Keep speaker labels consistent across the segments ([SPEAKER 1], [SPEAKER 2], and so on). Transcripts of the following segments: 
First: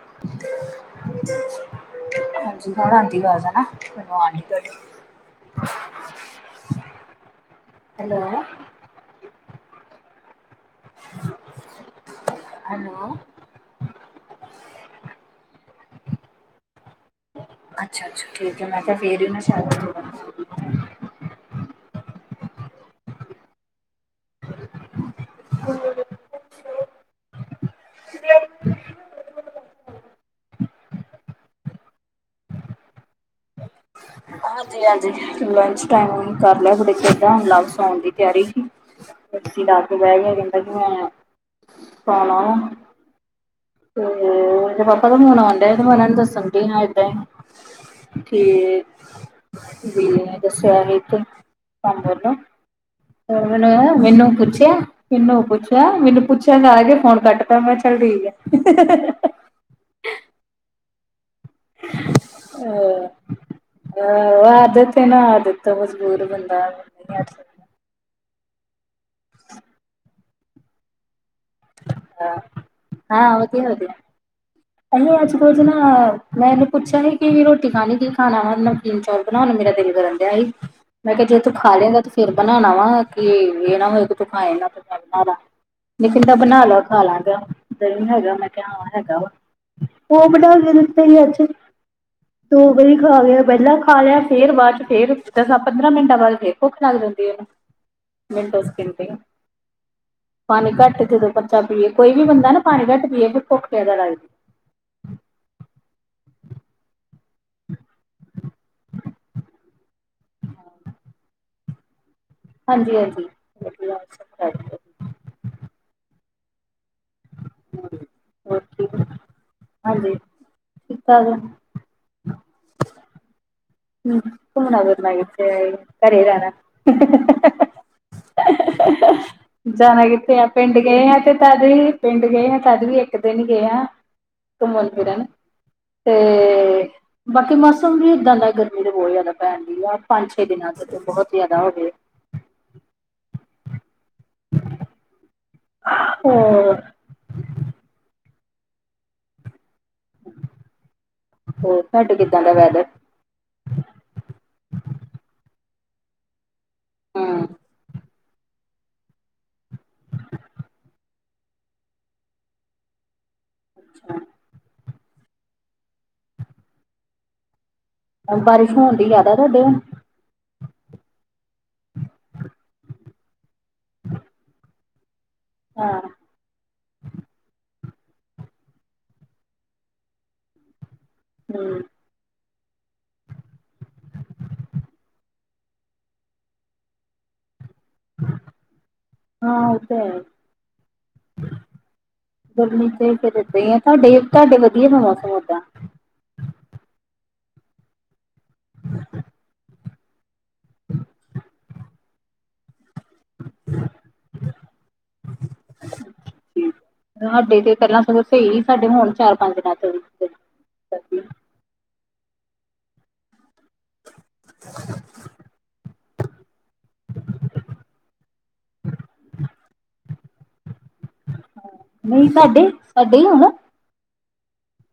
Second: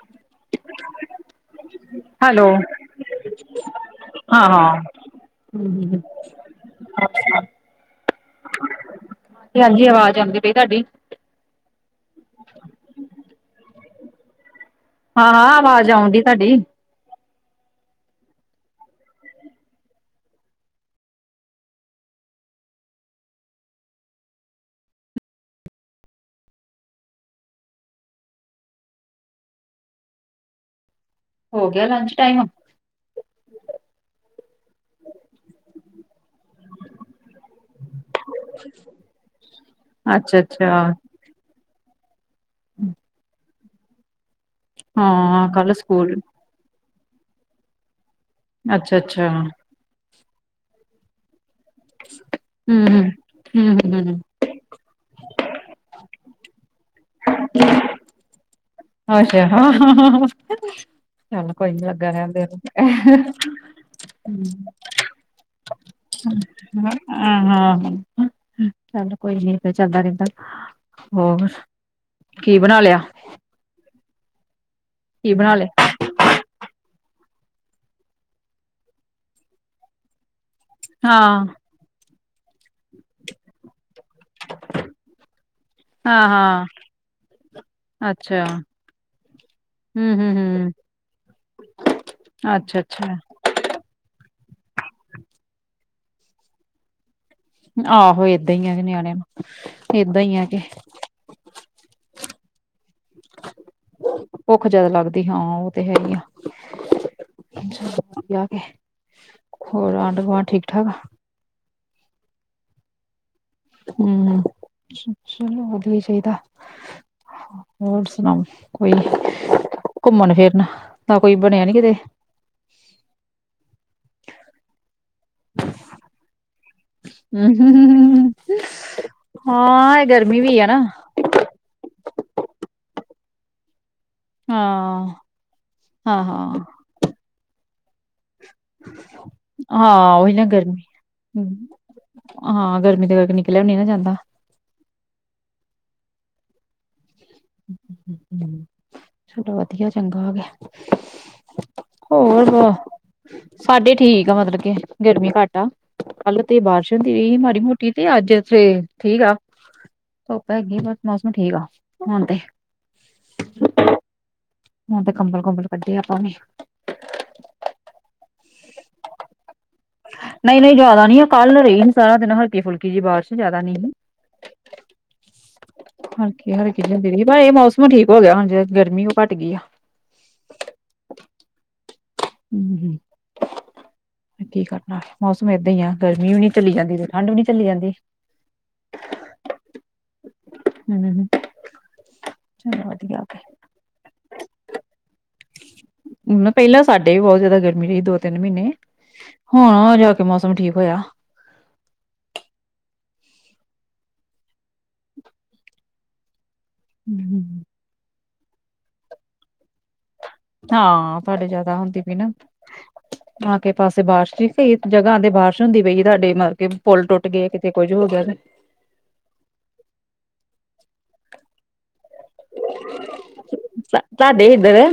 [SPEAKER 1] [inaudible]
[SPEAKER 2] Hello
[SPEAKER 1] ਹਾਂਜੀ ਹੁਣ ਆਂਦੀ ਆਵਾਜ਼ ਹੈ ਨਾ ਮੈਨੂੰ ਆ [unintelligible]
[SPEAKER 2] ਹੂੰ, ਹੂੰ, ਹੂੰ।
[SPEAKER 1] ਹੈਲੋ
[SPEAKER 2] ਹਾਂਜੀ-ਹਾਂਜੀ ਅਵਾਜ਼ ਆਂਦੀ ਪਈ ਤੁਆਡੀ।
[SPEAKER 1] ਹੈਲੋ।
[SPEAKER 2] ਹਾਂ-ਹਾਂ, ਆਵਾਜ਼ ਆਉਣ ਡੀ ਤੁਆਡੀ।
[SPEAKER 1] ਅੱਛਾ-ਅੱਛਾ ਠੀਕ ਐ ਮੈਂ ਕੇਆ ਫੇਰ ਈ ਨਾ [unintelligible] [unintelligible]
[SPEAKER 2] ਹੋ ਗਯਾ ਲੰਚ ਟਾਈਮ?
[SPEAKER 1] ਹਾਂਜੀ- ਹਾਂਜੀ ਲੰਚ ਟਾਈਮ ਕਰ ਲਿਆ, ਤੁਡੇ ਕਿਦਾਂ ਲਗ ਸੋਨ ਦੀ ਤਿਆਰੀ। ਬੱੱਚੀ ਲਾ ਕੇ ਬਹਿ ਗਿਆ
[SPEAKER 2] ਅੱਛਾ
[SPEAKER 1] ਕਹਿੰਦਾ ਕਿ
[SPEAKER 2] ਅੱਛਾ
[SPEAKER 1] ਮੈਂ ਪਾਣਾ ਵਾਂ। ਮੇਰੇ ਪਾਪਾ ਦਾ ਫੋਨ
[SPEAKER 2] ਹਾਂ ਕੱਲ
[SPEAKER 1] ਆਉਂਦਾ ਤੇ ਮੈ ਇਹਨਾ
[SPEAKER 2] ਸਕੂਲ
[SPEAKER 1] ਨੂੰ ਦੱਸਣ ਡਈ ਹਾਂ ਏਦਾਂ
[SPEAKER 2] ਅੱਛਾ-ਅੱਛਾ।
[SPEAKER 1] ਗਿਲੀਆ ਈ ਸੁਆਹ ਦੇ ਉਤੇ। ਹਾਂ ਬੋਲੋ
[SPEAKER 2] ਹਮ ਹਮ
[SPEAKER 1] ਫੇਰ ਮੈਨੂੰ
[SPEAKER 2] ਹਮ
[SPEAKER 1] ਐ
[SPEAKER 2] ਹਮ ਹਮ
[SPEAKER 1] ਮੈਨੂੰ ਪੁੱਛਿਆ ਮੈਨੂੰ ਪੁੱਛਿਆ, ਮੈਨੂੰ ਪੁੱਛਿਆ ਕਰ ਕੇ ਫੋਨ ਕੱਟ ਤਾ ਮੈਂ ਚਲ ਠੀਕ ਆ।
[SPEAKER 2] ਅੱਛਾ ਚੱਲ ਕੋਈ ਨੀ ਲੱਗਾ ਰਹਿਣ ਦੇ ਉਹਨੂੰ।
[SPEAKER 1] ਉਹ ਆਦਤ ਹੈ ਨਾ ਆਦਤ ਤੋਂ ਮਜਬੂਰ ਬੰਦਾ ਨਹੀਂ ਹਟ ਸਕਦਾ
[SPEAKER 2] ਹੂੰ। ਚੱਲ ਕੋਈ ਨੀ ਫੇਰ ਚੱਲਦਾ ਰਹਿੰਦਾ। ਹੋਰ ਕੀ ਬਣਾ ਲਿਆ
[SPEAKER 1] ਹਾਂ ਵਧੀਆ- ਵਧੀਆ!
[SPEAKER 2] ਕੀ
[SPEAKER 1] ਅਜ
[SPEAKER 2] ਬਣਾ
[SPEAKER 1] ਪੋਜ ਨਾ
[SPEAKER 2] ਲਿਆ
[SPEAKER 1] ਮੈਂ ਇਹਨੂੰ ਪੁੱਛਿਆ, ਰੋਟੀ ਖਾਣੀ ਕਿ ਖਾਣਾ, ਨਵਕੀਨ ਚੌਲ ਬਣਾਉਣ ਨੂੰ ਮੇਰਾ ਦਿਲ ਕਰਨ ਡਿਆ ਸੀ। ਮੈਂ ਕਿਹਾ ਜੇ
[SPEAKER 2] ਹਾਂ
[SPEAKER 1] ਤੂੰ ਖਾ ਲੇਗਾ ਤੇ ਫੇਰ ਬਣਾਣਾ ਆ, ਕਿ ਇਹ ਨਾ ਹੋਏ ਤੂੰ ਖਾਏ ਨਾ ਮੈਂ ਬਣਾਲਾ।
[SPEAKER 2] ਹਾਂ
[SPEAKER 1] ਕਹਿੰਦਾ ਬਣਾ
[SPEAKER 2] ਹਾਂ
[SPEAKER 1] ਲਾ, ਖਾ ਲਾਂਗਾ, ਦਹੀਂ ਹੈਗਾ,
[SPEAKER 2] ਅੱਛਾ
[SPEAKER 1] ਮੈਂ ਕਿਹਾ ਹਾਂ ਹੈਗਾ ਵਾ।
[SPEAKER 2] ਹਮ ਹਮ
[SPEAKER 1] ਬਣਾ
[SPEAKER 2] ਹਮ
[SPEAKER 1] ਕੇ ਦਿੱਤੇ ਸੀ ਅੱਜ, ਦੋ
[SPEAKER 2] ਅੱਛਾ
[SPEAKER 1] ਵਾਰੀ
[SPEAKER 2] ਅੱਛਾ
[SPEAKER 1] ਖਾ ਲੇ। ਫੇਰ ਪਹਿਲਾਂ ਖਾ ਲਿਆ, ਫੇਰ ਬਾਅਦ ਚ ਫੇਰ ਦਸਾਂ-ਪੰਦਰਾਂ ਮਿੰਟਾਂ ਬਾਅਦ ਫੇਰ ਭੁੱਖ ਲੱਗ ਜਾਂਦੀ ਐ ਏਨੂੰ।
[SPEAKER 2] ਆਹੋ ਏਦਾਂ ਈ ਆ ਨਿਆਣਿਆਂ ਨੂੰ, ਏਦਾਂ ਈ ਐ ਕੇ।
[SPEAKER 1] ਪਾਣੀ ਘੱਟ ਜਦੋਂ ਬੱਚਾ ਪੀਏ, ਕੋਈ ਵੀ ਬੰਦਾ ਨਾ ਪਾਣੀ ਘੱਟ ਪੀਏ ਭੁੱਖ ਜ਼ਿਆਦਾ ਲੱਗਦੀ ਏ।
[SPEAKER 2] ਭੁੱਖ ਜ਼ਿਆਦਾ ਲੱਗਦੀ, ਹਾਂ ਉਹ ਤੇ ਹੈਗੀ ਐ ਆ ਕੇ। ਹੋਰ ਆਂਢ-ਗੁਆਂਢ ਠੀਕ-ਠਾਕ?
[SPEAKER 1] ਹਾਂਜੀ-ਹਾਂਜੀ।
[SPEAKER 2] ਹੂੰ, ਚਲੋ ਵਧੀਆ ਚਾਹੀਦਾ। ਹੋਰ ਸੁਣਾਓ?
[SPEAKER 1] ਹੋਰ
[SPEAKER 2] ਕੋਈ
[SPEAKER 1] ਠੀਕ ਹੋ? ਹਾਂਜੀ
[SPEAKER 2] ਘੁੰਮਣ ਫਿਰਨ
[SPEAKER 1] ਠੀਕ
[SPEAKER 2] ਦਾ
[SPEAKER 1] ਠਾਕ
[SPEAKER 2] ਕੋਈ
[SPEAKER 1] ਆ।
[SPEAKER 2] ਬਣਿਆ
[SPEAKER 1] ਹੂੰ
[SPEAKER 2] ਨੀ ਕਿਤੇ?
[SPEAKER 1] ਹੂੰ ਘੁੰਮਣਾ ਫਿਰਨਾ ਏ। ਘਰੇ ਰਹਿਣਾ।
[SPEAKER 2] ਹਾਂ ਇਹ
[SPEAKER 1] ਜਾਣਾ ਕਿੱਥੇ
[SPEAKER 2] ਗਰਮੀ
[SPEAKER 1] ਆ,
[SPEAKER 2] ਵੀ
[SPEAKER 1] ਪਿੰਡ
[SPEAKER 2] ਨਾ
[SPEAKER 1] ਗਏ ਆ ਤੇ ਤਦ ਵੀ- ਪਿੰਡ ਗਏ ਆ ਤਦ ਵੀ, ਇੱਕ ਦਿਨ ਗਏ ਆ। ਘੁੰਮਣ
[SPEAKER 2] ਹਾਂ
[SPEAKER 1] ਫਿਰਨ
[SPEAKER 2] ਹਾਂ ਹਾਂ
[SPEAKER 1] ਤੇ ਬਾਕੀ ਮੌਸਮ ਵੀ ਏਦਾਂ ਦਾ ਗਰਮੀ ਮੇਰੇ ਬਹੁਤ ਜ਼ਿਆਦਾ ਭੈਣ ਦੀ ਯਾਰ,
[SPEAKER 2] ਹਾਂ ਉਹੀ
[SPEAKER 1] ਪੰਜ-ਛੇ
[SPEAKER 2] ਨਾ
[SPEAKER 1] ਦਿਨਾਂ
[SPEAKER 2] ਗਰਮੀ
[SPEAKER 1] ਤੋਂ ਬਹੁਤ ਜ਼ਿਆਦਾ ਹੋ ਗੇ।
[SPEAKER 2] ਹਾਂ, ਗਰਮੀ ਦੇ ਕਰਕੇ ਨਿਕਲਿਆ ਵੀ ਨੀ ਨਾ ਜਾਂਦਾ।
[SPEAKER 1] ਹੂੰ।
[SPEAKER 2] ਹੂੰ। ਚਲੋ ਵਧੀਆ ਚੰਗਾ ਹੋ ਗਿਆ।
[SPEAKER 1] ਹੋਰ ਤੁਹਾਡੇ ਕਿੱਦਾਂ
[SPEAKER 2] ਹੋਰ
[SPEAKER 1] ਦਾ ਵੈਦਰ?
[SPEAKER 2] ਸਾਡੇ ਠੀਕ ਆ ਮਤਲਬ ਕੇ, ਗਰਮੀ ਘੱਟ ਆ। ਕੱਲ ਤੇ ਬਾਰਿਸ਼ ਹੁੰਦੀ ਰਹੀ
[SPEAKER 1] ਹੂੰ।
[SPEAKER 2] ਮਾੜੀ ਮੋਟੀ, ਤੇ ਅੱਜ ਤੇ ਠੀਕ ਆ। ਧੁੱਪ ਹੈਗੀ ਬਸ ਮੌਸਮ ਠੀਕ ਆ ਹੁਣ ਤੇ।
[SPEAKER 1] ਅੱਛਾ।
[SPEAKER 2] ਹੁਣ ਤੇ ਕੰਬਲ-ਕੁੰਬਲ ਕੱਢੇ ਆਪਾਂ ਨੇ।
[SPEAKER 1] ਬਾਰਿਸ਼ ਹੋਣ ਦੀ ਜ਼ਿਆਦਾ ਤੁਹਾਡੇ?
[SPEAKER 2] ਨਹੀਂ-ਨਹੀਂ ਜਿਆਦਾ ਨੀ ਆ, ਕੱਲ ਰਹੀ ਸਾਰਾ ਦਿਨ ਹਲਕੇ ਫੁਲਕੀ ਜਿਹੀ ਬਾਰਿਸ਼, ਜ਼ਿਆਦਾ ਨੀ ਸੀ।
[SPEAKER 1] ਹਾਂ।
[SPEAKER 2] ਹਲਕੀ-ਹਲਕੀ ਜੀ ਹੁੰਦੀ ਰਹੀ, ਪਰ ਇਹ ਮੌਸਮ ਠੀਕ ਹੋ ਗਿਆ ਹੁਣ ਜੇ ਗਰਮੀ ਓ ਘੱਟ ਗਈ ਆ।
[SPEAKER 1] ਹੂੰ।
[SPEAKER 2] ਹਮ ਕੀ ਕਰਨਾ ਮੌਸਮ ਏਦਾਂ ਈ ਆ ਗਰਮੀ ਵੀ ਨੀ ਚਲੀ ਜਾਂਦੀ ਤੇ ਠੰਢ ਵੀ ਨੀ ਚਲੀ ਜਾਂਦੀ।
[SPEAKER 1] ਹਾਂ ਓ ਤਾਂ ਹੈ
[SPEAKER 2] ਹਮ
[SPEAKER 1] ਈ।
[SPEAKER 2] ਚਲੋ
[SPEAKER 1] ਗਰਮੀ ਚ
[SPEAKER 2] ਵਧੀਆ
[SPEAKER 1] ਤੇ ਫੇਰ ਏਦਾ ਈ ਆ ਤੁਹਾਡੇ-ਤੁਹਾਡੇ ਵਧੀਆ ਦਾ ਮੌਸਮ ਓਦਾਂ?
[SPEAKER 2] ਪੈਲਾਂ ਸਾਡੇ ਵੀ ਬੋਤ ਜਾਦਾ ਗਰਮੀ ਰਹੀ ਦੋ-ਤਿੰਨ ਮੀਨੇ ਹੁਣ ਓ ਜਾ ਕੇ ਮੌਸਮ ਠੀਕ ਹੋਇਆ।
[SPEAKER 1] [inaudible]
[SPEAKER 2] [inaudible]
[SPEAKER 1] ਸਾਡੇ ਤੇ ਪੈਲਾਂ ਸਗੋਂ ਸੀ ਸਾਡੇ ਹੁਣ ਚਾਰ-ਪੰਜ ਦਿਨਾਂ [unintelligible]
[SPEAKER 2] ਹਾਂ ਤੁਹਾਡੇ ਜਾਦਾ ਹੁੰਦੀ ਪਈ ਨਾ ਅੱਗੇ-ਪਾਸੇ ਪਾਸੇ ਬਾਰਿਸ਼ [unintelligible] ਕਈ ਜਗ੍ਹਾ ਤੇ ਬਾਰਿਸ਼ ਹੁੰਦੀ ਪਈ ਆ ਤੁਹਾਡੇ ਮਤਲਬ ਕੇ ਪੁਲ ਟੁੱਟਗੇ, ਕਿਤੇ ਕੁੱਝ ਹੋ ਗਿਆ
[SPEAKER 1] ਨਈ ਸਾਡੇ-ਸਾਡੇ ਹੀ [unintelligible] ਨਾ।
[SPEAKER 2] ਤਾਂਡੇ ਇਧੱਰ।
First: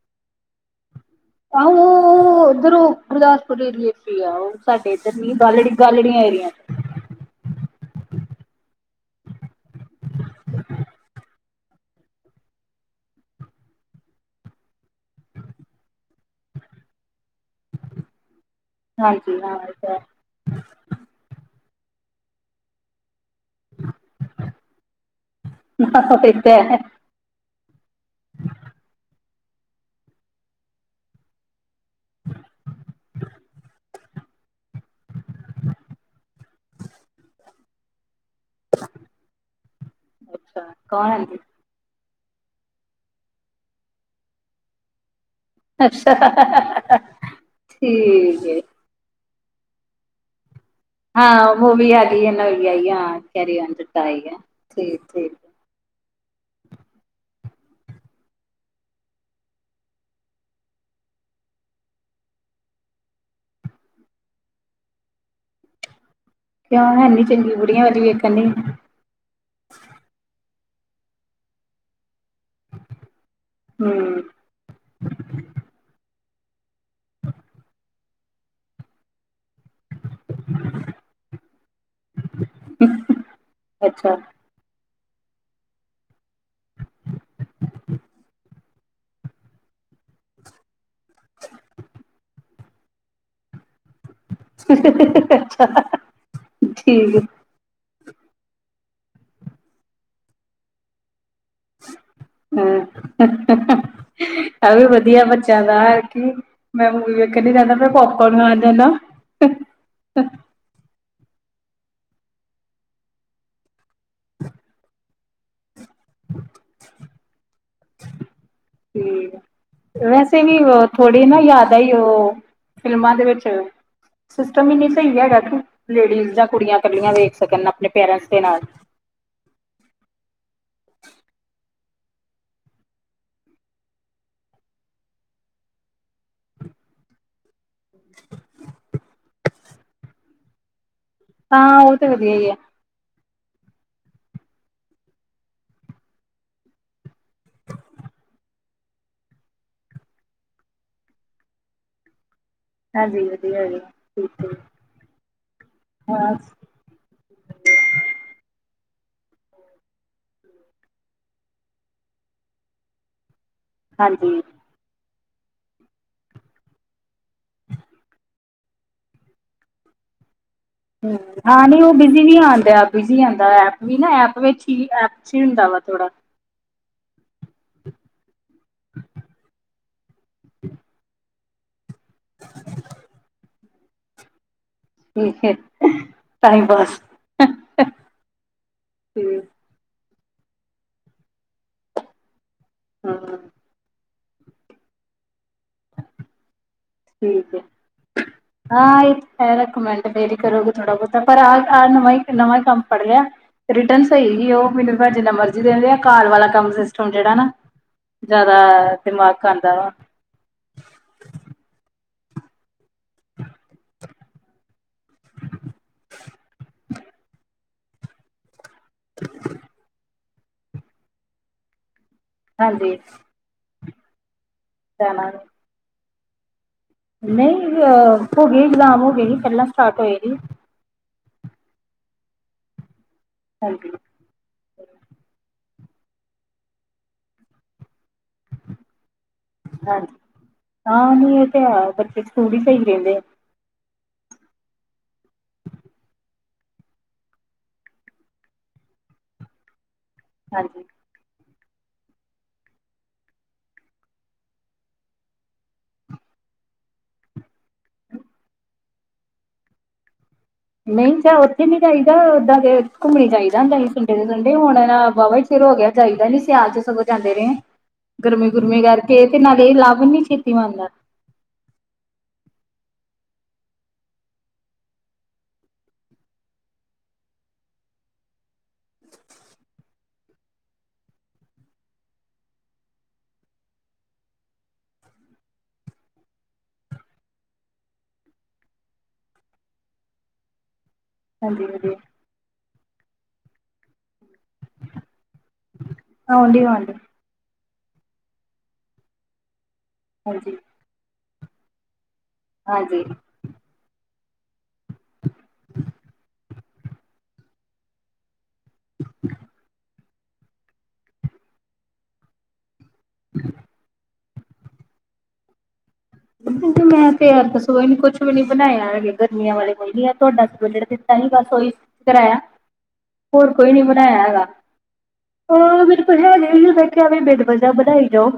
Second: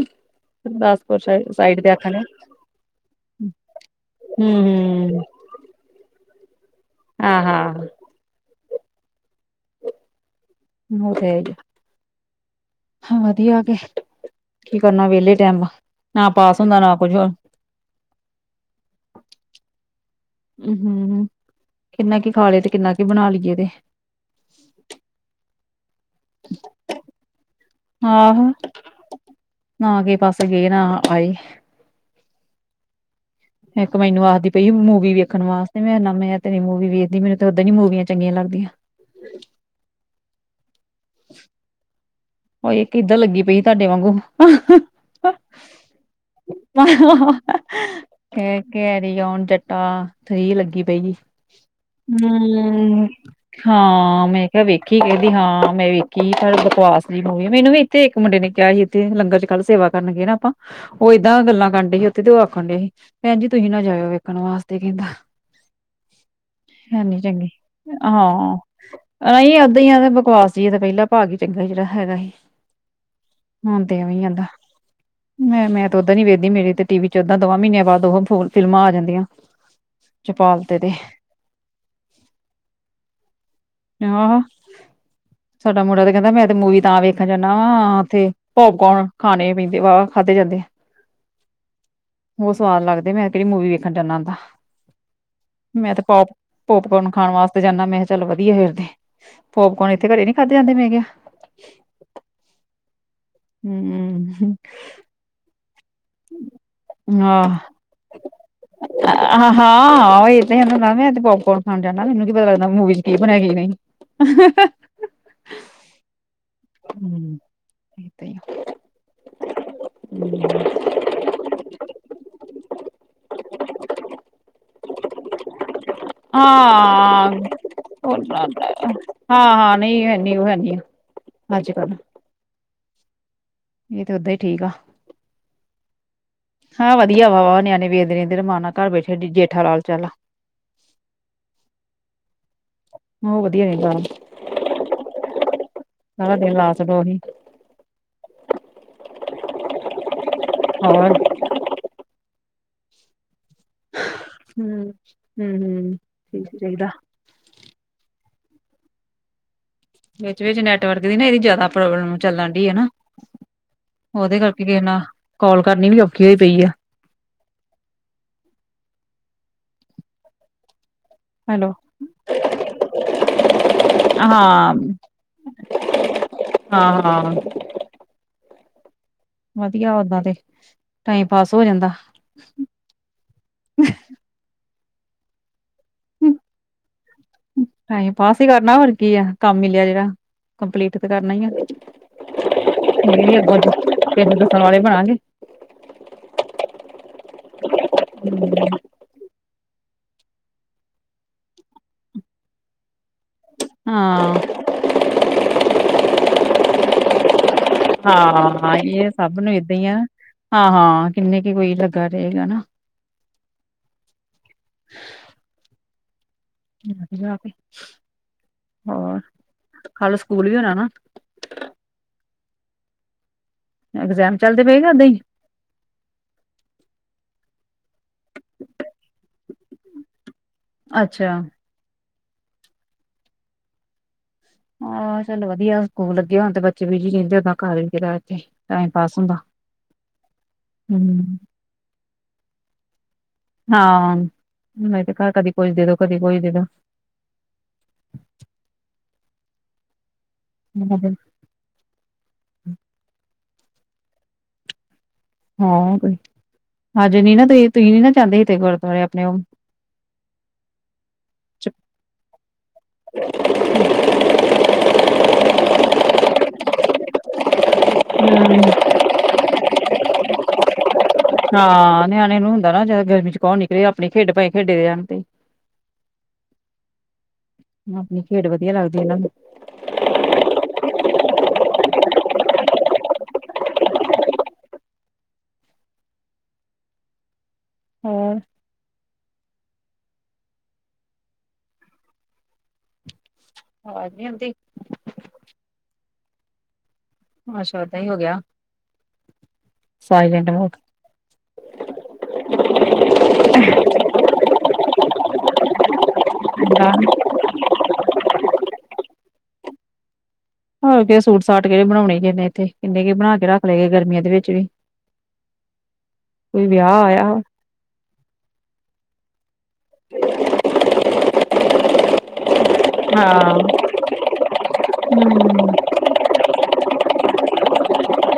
[SPEAKER 1] ਆਹੋ ਉੱਧਰੋਂ ਗੁਰਦਾਸਪੁਰ ਏਰੀਏ ਚ ਈ ਆ ਓ ਸਾਡੇ ਇਧੱ‌ਰ
[SPEAKER 2] ਹੂੰ-ਹੂੰ
[SPEAKER 1] ਨੀ ਗਾਲੜੀ ਗੱਲੜੀਆਂ ਏਰੀਆਂ
[SPEAKER 2] ਹਾਂ-ਹਾਂ [unintelligible] ਹਾਂ ਵਧੀਆ ਗੇ ਕੀ ਕਰਨਾ ਵੇਲੇ ਟੈਮ ਨਾ ਪਾਸ ਹੁੰਦਾ ਨਾ ਕੁਝ ਹੋਰ
[SPEAKER 1] ਹਾਂਜੀ ਹਾਂ ਏ ਤਾਂ ਹੈ।
[SPEAKER 2] ਅ ਹੂੰ-ਹੂੰ ਕਿੰਨਾ ਕੀ ਖਾ ਲੇ ਤੇ ਕਿੰਨਾ ਕੀ ਬਣਾ ਲਈਏ ਤੇ
[SPEAKER 1] [inaudible]
[SPEAKER 2] ਆਹੋ ਨਾ ਕੀ ਪਾਸੇ ਗਏ ਨਾ ਆਏ। ਮ ਇੱਕ ਮੈਨੂੰ ਆਖਦੀ ਪਈ ਮੂਵੀ ਵੇਖਣ ਵਾਸਤੇ ਮੈਂ ਨਾ ਮੈਂ ਤੇਰੀ ਮੂਵੀ ਵੇਖਦੀ ਮੈਨੂੰ ਤਾਂ ਉੱਦਾਂ ਨੀ ਮੂਵੀਆਂ ਚੰਗੀਆਂ ਲੱਗਦੀਆਂ।
[SPEAKER 1] ਅੱਛਾ ਕੋਣ [unintelligible]
[SPEAKER 2] ਓਈ ਇੱਕ ਕਿੱਧਾਂ ਲੱਗੀ ਪਈ ਤੁਹਾਡੇ ਵਾਂਗੂ।
[SPEAKER 1] ਅੱਛਾ ਠੀਕ
[SPEAKER 2] ਕੈ
[SPEAKER 1] ਏ।
[SPEAKER 2] ਕੈਰੀ ਓਨ ਜੱਟਾ ਥ੍ਰੀ ਲੱਗੀ ਪਏਗੀ
[SPEAKER 1] ਹਾਂ ਮੂਵੀ ਹੈਗੀ ਏ ਨਵੀਂ ਆਈ
[SPEAKER 2] ਹੂੰ
[SPEAKER 1] ਹਾਂ ਕੈਰੀ ਔਨ ਜੱਟਾ ਆਈ
[SPEAKER 2] ਹਾਂ
[SPEAKER 1] ਐ।
[SPEAKER 2] ਮੈਂ ਕਿਆ ਵੇਖੀ
[SPEAKER 1] ਠੀਕ ਠੀਕ
[SPEAKER 2] ਕੇਂਦੀ ਹਾਂ ਮੈਂ ਵੇਖੀ ਪਰ ਬਕਵਾਸ ਜੀ ਮੂਵੀ ਮੈਨੂੰ ਵੀ ਇੱਥੇ ਇੱਕ ਮੁੰਡੇ ਨੇ ਕਿਆ ਹੀ ਇੱਥੇ ਲੰਗਰ ਚ ਕੱਲ੍ਹ ਸੇਵਾ ਕਰਨਗੇ ਨਾ ਆਪਾਂ ਓ ਏਦਾਂ ਗੱਲਾਂ ਕਰਨ ਡੇ ਉੱਥੇ ਤੇ ਓ ਆਖਣ ਡਏ ਸੀ ਭੈਣ ਜੀ ਤੁਸੀਂ ਨਾ ਜਾਇਓ ਵੇਖਣ ਵਾਸਤੇ ਕੈਂਦਾ।
[SPEAKER 1] ਕਿਉਂ ਹੈਨੀ ਚੰਗੀ ਬੁੜੀਆਂ ਵਾਰੀ ਵੇਖਣ [unintelligible]
[SPEAKER 2] ਅਈ ਓਦਾ ਈ ਜਾਦਾ ਬਕਵਾਸ [unintelligible] ਤੇ ਪੈਲਾ ਭਾਗ ਈ ਚੰਗਾ ਜੇੜਾ ਹੈਗਾ ਹੀ। ਹੁਣ ਤੇ ਐਵੇ
[SPEAKER 1] ਹੂੰ।
[SPEAKER 2] ਈ ਆਂਦਾ। ਮੈਂ-ਮੈਂ ਤਾਂ ਉਦਾਂ ਨੀ ਵੇਖਦੀ ਮੇਰੀ ਤੇ ਟੀ ਵੀ ਚ ਓਦਾਂ ਦੋਵਾਂ ਮੀਨਿਆਂ ਬਾਦ ਓਹ ਫ ਫਿਲਮਾਂ ਆ ਜਾਂਦੀਆਂ। ਚਪਾਲ ਤੇ-ਤੇ।
[SPEAKER 1] [inaudible]
[SPEAKER 2] [unintelligible] ਸਾਡਾ ਮੁੰਡਾ ਤਾਂ ਕੈਂਦਾ ਮੈਂ ਤੇ ਮੂਵੀ ਤਾਂ ਵੇਖਣ ਜਾਂਨਾ ਵਾਂ ਉੱਥੇ ਪੋਪਕੋਰਨ ਖਾਣੇ ਪੀਦੇ ਵਾਵਾ ਖਾਂਦੇ ਜਾਂਦੇ‌‌।
[SPEAKER 1] [inaudible]
[SPEAKER 2] ਓ ਸਵਾਦ ਲੱਗਦੇ ਮੈਂ ਕੇਰੀ ਮੂਵੀ ਵੇਖਣ ਜਾਂਦਾ ਹੁੰਦਾ।
[SPEAKER 1] ਅੱਛਾ
[SPEAKER 2] ਮੈਂ ਤੇ ਪੋਪ ਪੋਪਕੋਨ
[SPEAKER 1] ਠੀਕ
[SPEAKER 2] ਖਾਣ ਵਾਸ ਤੇ ਜਾਂਨਾ ਮੈਂਹਾ ਚੱਲ ਵਧੀਆ ਫੇਰ‌ ਤੇ ਪੋਪਕੋਨ ਇੱਥੇ ਘਰੇ ਨੀ ਖਾਦੇ ਜਾਂਦੇ ਮੈਂ ਕਿਆ ਹਮ
[SPEAKER 1] [unintelligible] ਆ ਵੀ ਵਧੀਆ ਬੱਚਿਆਂ ਦਾ ਮੈਂ ਮੂਵੀ ਵੇਖਣ‌ ਨੀਂ
[SPEAKER 2] ਹਾਂ
[SPEAKER 1] ਜਾਂਦਾ ਮੈ ਪੋਪਕੋਰਨ ਖਾਣ ਜਾਂਨਾ।
[SPEAKER 2] ਤੇ ਨਾ ਮੈਂ ਪੋਪਕੋਰਨ ਖਾਣ ਜਾਣਾ ਮੈਨੂੰ ਕੀ ਪਤਾ ਲੱਗਦਾ ਮੂਵੀ ਚ ਕੀ ਬਣਿਆ ਕੀ ਨਈ।
[SPEAKER 1] [inaudible]
[SPEAKER 2] ਹਮ ਏਦਾਂ ਹੀ
[SPEAKER 1] ਠੀਕ ਐ ਵੈਸੇ ਵੀ ਬੋ ਥੋੜੀ ਨਾ ਜਾਦਾ ਈ ਓ ਫਿਲਮਾਂ ਦੇ ਵਿੱਚ ਸਿਸਟਮ ਨੀ ਸਈ ਹੈਗਾ ਕੀ ਲੇਡੀਜ਼ ਜਾਂ ਕੁੜੀਆਂ ਕੱਲੀਆਂ
[SPEAKER 2] ਹਾਂ
[SPEAKER 1] ਵੇਖ ਸਕਨ ਆਪਨੇ ਪੇਰੈਂਟਸ ਦੇ ਨਾਲ
[SPEAKER 2] ਹਾਂ-ਹਾਂ ਨਈਂ ਹੈਨੀ ਓ ਹੈਨੀ ਅੱਜ-ਕੱਲ। ਏ ਤੇ ਓਦਾਂ ਈ ਠੀਕ ਆ। ਹਾਂ ਵਦੀਆ ਵਾ ਵਾ ਨਿਆਨੇ ਵੇਖਦੇ ਰੈਂਦੇ ਰਮਾਨਾ ਘਰ ਬੈਠੇ ਜੇਠਾ ਲਾਲ ਚੱਲ।
[SPEAKER 1] ਹਾਂ ਓ ਤੇ ਵਦੀਆ ਈ ਐ।
[SPEAKER 2] ਓ ਵਦੀਆ ਰੈਂਦਾ, ਸਾਰਾ ਦਿਨ ਲਾ ਕੇ ਦੋ ਓਨੂੰ। ਹੋਰ
[SPEAKER 1] ਤਾਜੀਵ
[SPEAKER 2] ਹੂੰ-ਹੂੰ-ਹੂੰ
[SPEAKER 1] ਹਾਂ
[SPEAKER 2] ਠੀਕ ਚਾਈਦਾ। ਵਿਚ-ਵਿਚ ਨੈਟਵਰਕ ਦੀ ਨਾ ਏਦੀ ਜਾਦਾ ਪ੍ਰੋਬਲਮ ਚੱਲਣ ਡਈ ਐ ਨਾ ਓਦੇ
[SPEAKER 1] ਹਾਂਜੀ
[SPEAKER 2] ਕਰ ਕੇ ਨਾ ਕੌਲ ਕਰਨੀ ਵੀ ਔਖੀ ਹੋਈ ਪਈ ਆ।
[SPEAKER 1] ਹੂੰ, ਹਾਂ
[SPEAKER 2] ਹੈਲੋ
[SPEAKER 1] ਨਈਂ ਓ ਬਿਜੀ ਵੀ ਆਨ ਡੇਆ ਬਿਜੀ ਆਂਦਾ ਐਪ ਵੀ ਨਾ ਐਪ ਵਿੱਚ
[SPEAKER 2] ਹਾਂ,
[SPEAKER 1] ਵੀ ਐਪ ਛਿਨਦਾ ਵਾ ਥੋੜਾ।
[SPEAKER 2] ਹਾਂ-ਹਾਂ।
[SPEAKER 1] [inaudible]
[SPEAKER 2] ਵਦੀਆ ਓਦਾਂ ਤੇ, ਟਾਈਮ ਪਾਸ ਹੋ ਜਾਂਦਾ।
[SPEAKER 1] ਠੀਕ ਏ, ਟਾਈਮ ਪਾਸ
[SPEAKER 2] ਟਾਈਮ ਪਾਸ ਈ ਕਰਨਾ ਹੋਰ ਕੀ ਆ
[SPEAKER 1] ਠੀਕ
[SPEAKER 2] ਕੰਮ ਮਿਲਿਆ ਜੇੜਾ। ਕੰਪਲੀਟ ਤੇ ਕਰਨਾ ਈ ਆ,
[SPEAKER 1] ਹਾਂ
[SPEAKER 2] ਅੱਗੋਂ ਫੇਰ ਦੱਸਨ ਵਾਲੇ ਬਨਾਗੇ।
[SPEAKER 1] ਠੀਕ ਐ।
[SPEAKER 2] ਹੂੰ।
[SPEAKER 1] ਹਾਂ ਏ ਤੇ ਹੈ ਰਕਮੈਂਡ ਫੇਰ ਈ ਕਰੋਗੇ ਥੋੜਾ ਬੋਤਾ ਪਰ ਆਹ ਨਈ ਨਵਾਂ ਕੰਮ ਫੜ ਲੇਆ। ਰਿਟਰਨ ਸਈ
[SPEAKER 2] ਹਾਂ,
[SPEAKER 1] ਸੀ ਓ ਮੈਨੂੰ ਫੇਰ ਜਿੰਨਾ ਮਰਜ਼ੀ ਦੇਂਦੇ ਆ ਘਰ ਆਲਾ ਕੰਮ ਸਿਸਟਮ ਜੇੜਾ ਨਾ ਜਾਦਾ
[SPEAKER 2] ਹਾਂ ਇਹ
[SPEAKER 1] ਦਿਮਾਗ
[SPEAKER 2] ਸਭ ਨੂੰ
[SPEAKER 1] ਖਾਂਦਾ
[SPEAKER 2] ਏਦਾਂ ਹੀ
[SPEAKER 1] ਵਾ।
[SPEAKER 2] ਆ ਹਾਂ-ਹਾਂ ਕਿੰਨੇ ਕੁ ਕੋਈ ਲੱਗਾ ਰਏਗਾ ਨਾ। ਜਾ ਕੇ ਹੋਰ ਕਾਂਲੂ ਸਕੂਲ ਵੀ ਹੋਨਾ ਨਾ।
[SPEAKER 1] ਹਾਂਜੀ।
[SPEAKER 2] ਐਗਜਾਮ ਚੱਲਦੇ ਪਏ ਨੇ ਓਦਾਂ ਈ।
[SPEAKER 1] ਨਈਂ ਅ ਹੋ ਗਏ ਐਗਜਾਮ ਹੋਗੇ ਨੀ ਪੈਲਾਂ ਸਟਾਟ ਹੋਏਗੀ।
[SPEAKER 2] ਅੱਛੇਆ।
[SPEAKER 1] ਹਾਂਜੀ।
[SPEAKER 2] ਹਾਂ ਚੱਲ ਵਦੀਆ ਸਕੂਲ ਲੱਗੇ ਹੋਨ ਤੇ ਬੱਚੇ ਵੀ ਬਿਜੀ ਰੈਂਦੇ ਆ ਘਰ ਵੀ ਇਥੇ ਕੇਵੜਾ ਟਾਈਮ ਪਾਸ ਹੁੰਦਾ।
[SPEAKER 1] ਹਾਂਜੀ, ਹਾਂ ਨਈ
[SPEAKER 2] ਹੂੰ
[SPEAKER 1] ਏ ਤੇ ਹੈ ਬੱਚੇ ਸਕੂਲ ਈ ਸਈ ਰੈਂਦੇ ਐ।
[SPEAKER 2] ਹਾਂ ਤੇ ਘਰ ਕਦੀ ਕੁਝ ਦੇਦੋ ਕਦੀ ਕੁਝ ਦੇਦੋ।
[SPEAKER 1] ਹਾਂਜੀ
[SPEAKER 2] [inaudible] ਹਾਂ ਕੋ, ਹਜੇ ਨੀ ਨਾ ਤੁਸੀਂ-ਤੁਸੀਂ ਨੀ ਨਾ ਚਾਂਦੇ ਸੀ ਤੇ ਗੁਰਦੁਆਰੇ ਆਪਨੇ ਓ
[SPEAKER 1] ਨਈਂ ਚ ਓਥੇ ਨੀ ਚਾਈਦਾ ਓਦਾਂ ਘੁੰਮਨੀ ਚਾਈਦਾ ਹੁੰਦਾ ਸੰਡੇ ਦੇ ਸੰਡੇ ਹੁਨ ਨਾ ਸ਼ੁਰੂ ਹੋ ਗੇਆ ਚਾਈਦਾ ਨੀ ਸਿਆਲ ਚ ਸਗੋਂ ਜਾਂਦੇ ਰਏ ਆ, ਗਰਮੀ
[SPEAKER 2] ਹੂੰ,
[SPEAKER 1] ਗੁਰਮੀ ਕਰਕੇ ਤੇ ਨਾਲੇ ਏ ਲਾਭ ਈ ਨੀ ਛੇਤੀ ਮੰਨਦਾ
[SPEAKER 2] ਹਾਂ ਨਿਆਣੇ ਨੂੰ ਹੁੰਦਾ ਨਾ ਜਿਆਦਾ ਗਰਮੀ ਚ ਕਓ ਨਿਕਲੇ ਆਪਨੀ ਖੇਡ ਭਾਏ ਖੇਡੇ ਦੇ ਜਾਨ ਤੇ। ਆਪਨੀ ਖੇਡ ਵਦੀਆ ਲੱਗਦੀ ਐ ਏਨਾਂ ਨੂੰ। ਹੋਰ
[SPEAKER 1] ਹਾਂਜੀ-ਹਾਂਜੀ।
[SPEAKER 2] ਵਾਜ ਨੀ ਹੁੰਦੀ।
[SPEAKER 1] ਔਣ ਡੀ ਆ ਔਣਡੀ।
[SPEAKER 2] ਅੱਛਾ ਉਦਾਂ ਈ ਹੋ ਗਿਆ, ਸਾਈਲਟ
[SPEAKER 1] ਹਾਂਜੀ
[SPEAKER 2] ਹੋ।
[SPEAKER 1] ਹਾਂਜੀ।
[SPEAKER 2] [inaudible]
[SPEAKER 1] [inaudible]
[SPEAKER 2] ਹੋਰ ਕੀਆ ਸੂਟ ਸਾਟ ਕੇੜੇ ਬਣਾਉਣੇ ਕਿੰਨੇ ਇੱਥੇ ਕਿੰਨੇ ਕੇ ਈ ਬਣਾ ਕੇ ਰੱਖ ਲੇ ਗੇ ਗਰਮੀਆਂ ਦੇ ਵਿੱਚ ਵੀ। ਕੋਈ
[SPEAKER 1] ਕਿਉਂਕਿ
[SPEAKER 2] ਵਿਆਹ
[SPEAKER 1] ਮੈਂ ਤੇ
[SPEAKER 2] ਆਇਆ
[SPEAKER 1] ਯਾਰ ਦੱਸੋ ਏਨੂੰ ਕੁਛ ਵੀ ਨੀ ਬਣਾਇਆ ਹੈਗੇ ਗਰਮੀਆਂ ਵਾਲੇ ਕੋਈ ਨੀ ਐ ਤੁਹਾਡਾ ਸਲੜ ਦਿੱਤਾ ਹੀ ਬਸ ਉਈ ਕਰਾਇਆ
[SPEAKER 2] ਹਾਂ
[SPEAKER 1] ਹੋਰ ਕੋਈ ਨੀ ਬਣਾਇਆ ਹੈਗਾ।
[SPEAKER 2] ਹੂੰ।
[SPEAKER 1] ਹੋਰ ਮੈਨੂੰ ਵਧੀਆ ਹੈਗੇ ਵੀ ਵੇਖਿਆ ਕੀ ਵੀ ਬਿਨ ਵਜਾ ਬਣਾਈ ਜਾਓ।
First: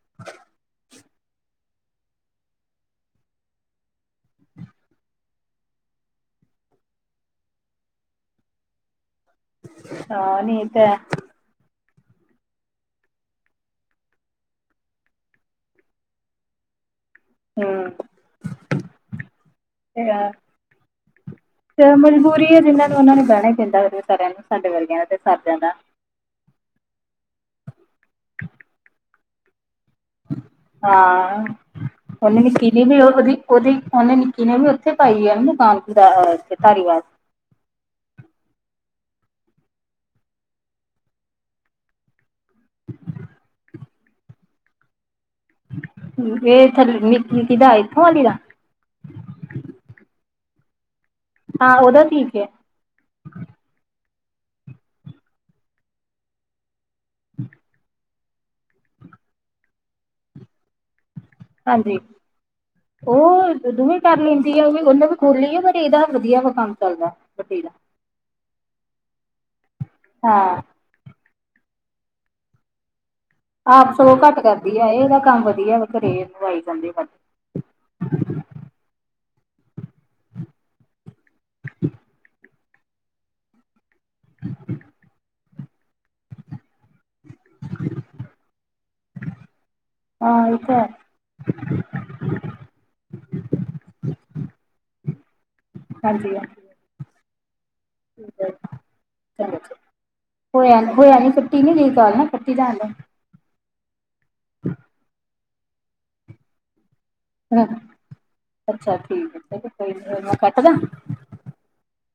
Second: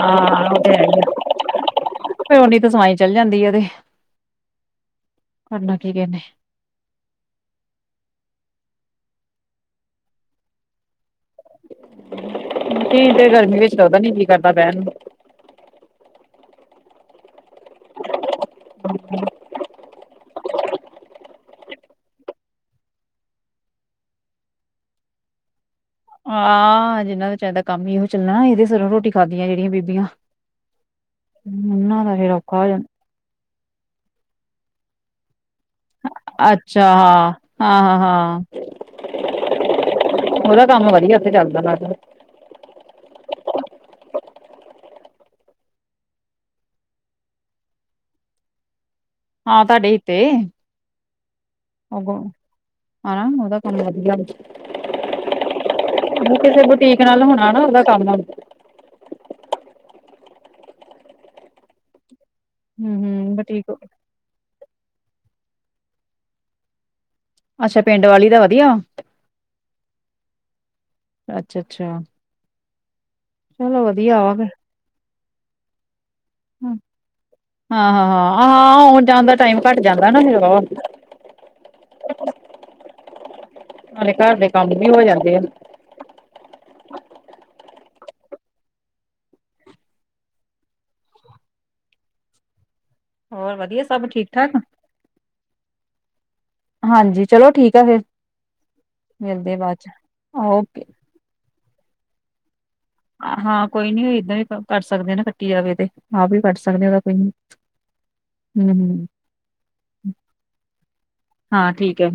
[SPEAKER 2] ਹਾਂ ਓ ਤੇ ਹੈਈ ਏ ਫੇਰ ਉਨੀ ਤਾਂ ਸਵਾਈ ਚੱਲ ਜਾਂਦੀ ਉਦੇ ਕਰਨਾ ਕੀ ਕੈਂਨੇ।
[SPEAKER 1] ਹਾਂ ਨਈ ਤੈ
[SPEAKER 2] ਈ ਤੇ ਗਰਮੀ ਵਿੱਚ ਲਗਦਾ ਨੀ ਕੀ ਕਰਦਾ ਬੈ ਨੂੰ।
[SPEAKER 1] ਹੂੰ।
[SPEAKER 2] [inaudible]
[SPEAKER 1] ਫੇਰ ਮਜਬੂਰੀ ਏ ਜਿਨਾਂ ਨੂੰ ਉਨਾ ਨੂੰ ਬੈਂਣਾ ਏ ਪੈਂਦਾ ਫੇਰ ਓ ਸਾਰਿਆਂ ਨੂੰ ਸਾਡੇ ਵਰਗਿਆਂ ਦਾ ਤੇ ਸਰ ਜਾਂਦਾ।
[SPEAKER 2] ਆ‌ ਜਿੰਨਾ ਦਾ ਚਰਦਾ ਕੰਮ ਈ ਏਹੋ ਚੱਲਣਾ ਇਦੇ ਸਿਰੋਂ ਰੋਟੀ ਖਾਂਦੀਆਂ ਜੇੜੀਆਂ ਬੀਬੀਆਂ।
[SPEAKER 1] ਹਾਂ
[SPEAKER 2] ਉਹਨਾਂ ਦਾ ਫੇਰ
[SPEAKER 1] ਹੁਣ ਏਨੀ
[SPEAKER 2] ਔਖਾ ਹੋ
[SPEAKER 1] ਕਿਲੀ ਨੀ ਓ ਵਧੀ ਉਦੀ ਉਨੇ ਨਿੱਕੀ ਨੇ ਵੀ ਉੱਥੇ ਪਾਈ ਐ ਦੁਕਾਨ।
[SPEAKER 2] ਅੱਛਾ
[SPEAKER 1] ਧਾਰੀਵਾਲ
[SPEAKER 2] ਹਾਂ। ਹਾਂ-ਹਾਂ, ਉਦਾ ਕੰਮ ਵਧੀਆ ਉੱਥੇ ਚੱਲਦਾ ਬਾਹਰ।
[SPEAKER 1] [inaudible] ਏ ਥਾ ਕੀ ਨੀ ਕੀਦਾ ਏਥੋਂ ਆਲੀ ਦਾ।
[SPEAKER 2] ਹਾਂ ਤੁਹਾਡੇ ਈ ਤੇ।
[SPEAKER 1] ਹਾਂ ਉਦਾ
[SPEAKER 2] ਅੱਗੋਂ
[SPEAKER 1] ਠੀਕ ਐ।
[SPEAKER 2] ਹਨਾ ਉਦਾ ਕੰਮ ਵਧੀਆ ਵੇ। ਹੋਰ ਕਿਸੇ ਬੁਟੀਕ ਨਾਲ ਹੋਣਾ ਨਾ ਉਦਾ ਕੰਮ।
[SPEAKER 1] ਹਾਂਜੀ, ਓ
[SPEAKER 2] ਹਮ ਬੁਟੀਕ
[SPEAKER 1] ਦੋਵੇਂ ਕਰ ਲੈਂਦੀ ਆ ਓ ਵੀ ਉਨੇ ਵੀ ਖੋਲੀ ਆ ਪਰ ਏਦਾ ਵਧੀਆ ਵਾ ਕੰਮ ਚੱਲਦੈ।
[SPEAKER 2] ਅੱਛਾ ਪਿੰਡ ਵਾਲੀ ਦਾ ਵਧੀਆ।
[SPEAKER 1] ਹਾਂ।
[SPEAKER 2] ਅੱਛਾ-ਅੱਛਾ।
[SPEAKER 1] ਆਪ ਸਗੋਂ
[SPEAKER 2] ਵਾ
[SPEAKER 1] ਘੱਟ
[SPEAKER 2] ਫਿਰ
[SPEAKER 1] ਕਰਦੀ ਆ ਏਦਾ ਕੰਮ ਵਧੀਆ ਵਾ ਘਰੇ ਖਵਾਈ ਜਾਂਦੀ ਵੱਧ।
[SPEAKER 2] ਹਾਂ-ਹਾਂ-ਹਾਂ ਅਹਾ ਹੋਣ ਜਾਣ ਦਾ ਟਾਈਮ ਘੱਟ ਜਾਂਦਾ ਨਾ ਫੇਰ ਵਾਵਾ ਨਾਲੇ ਘਰ ਦੇ ਕੰਮ ਵੀ ਹੋ ਜਾਂਦੇ ਆ।
[SPEAKER 1] ਆਹੀ ਤਾਂ। [inaudible]
[SPEAKER 2] ਹੋਰ ਵਧੀਆ ਸਭ ਠੀਕ ਠਾਕ।
[SPEAKER 1] ਹਾਂਜੀ ਹਾਂ।
[SPEAKER 2] ਹਾਂਜੀ ਚਲੋ ਠੀਕ ਐ ਫੇਰ, ਮਿਲਦੇ
[SPEAKER 1] ਚਲੋ
[SPEAKER 2] ਬਾ ਚ
[SPEAKER 1] ਹੋਇਆ
[SPEAKER 2] ਓਕੇ।
[SPEAKER 1] ਹੋਇਆ ਨੀ ਫੇਰ ਤੀ ਮਿੰਨਤ ਹੋਰ ਨਾ ਕੱਟੀ ਜਾਣ ਦਾ।
[SPEAKER 2] ਹਾਂ, ਕੋਈ ਨੀ ਏਦਾਂ ਵੀ ਕੱਟ ਸਕਦੇ ਨਾ ਕੱਟੀ ਜਾਵੇ ਤੇ ਆਪ ਵੀ ਕੱਟ ਸਕਦੇ ਉਹਦਾ ਕੋਈ ਨੀ। ਹੂੰ
[SPEAKER 1] ਅੱਛਾ,
[SPEAKER 2] ਹੂੰ।
[SPEAKER 1] ਠੀਕ ਹੈ, ਫੈਰ [unintelligible] ਕੱਟ ਦਾ।
[SPEAKER 2] ਹਾਂ, ਠੀਕ ਹੈ।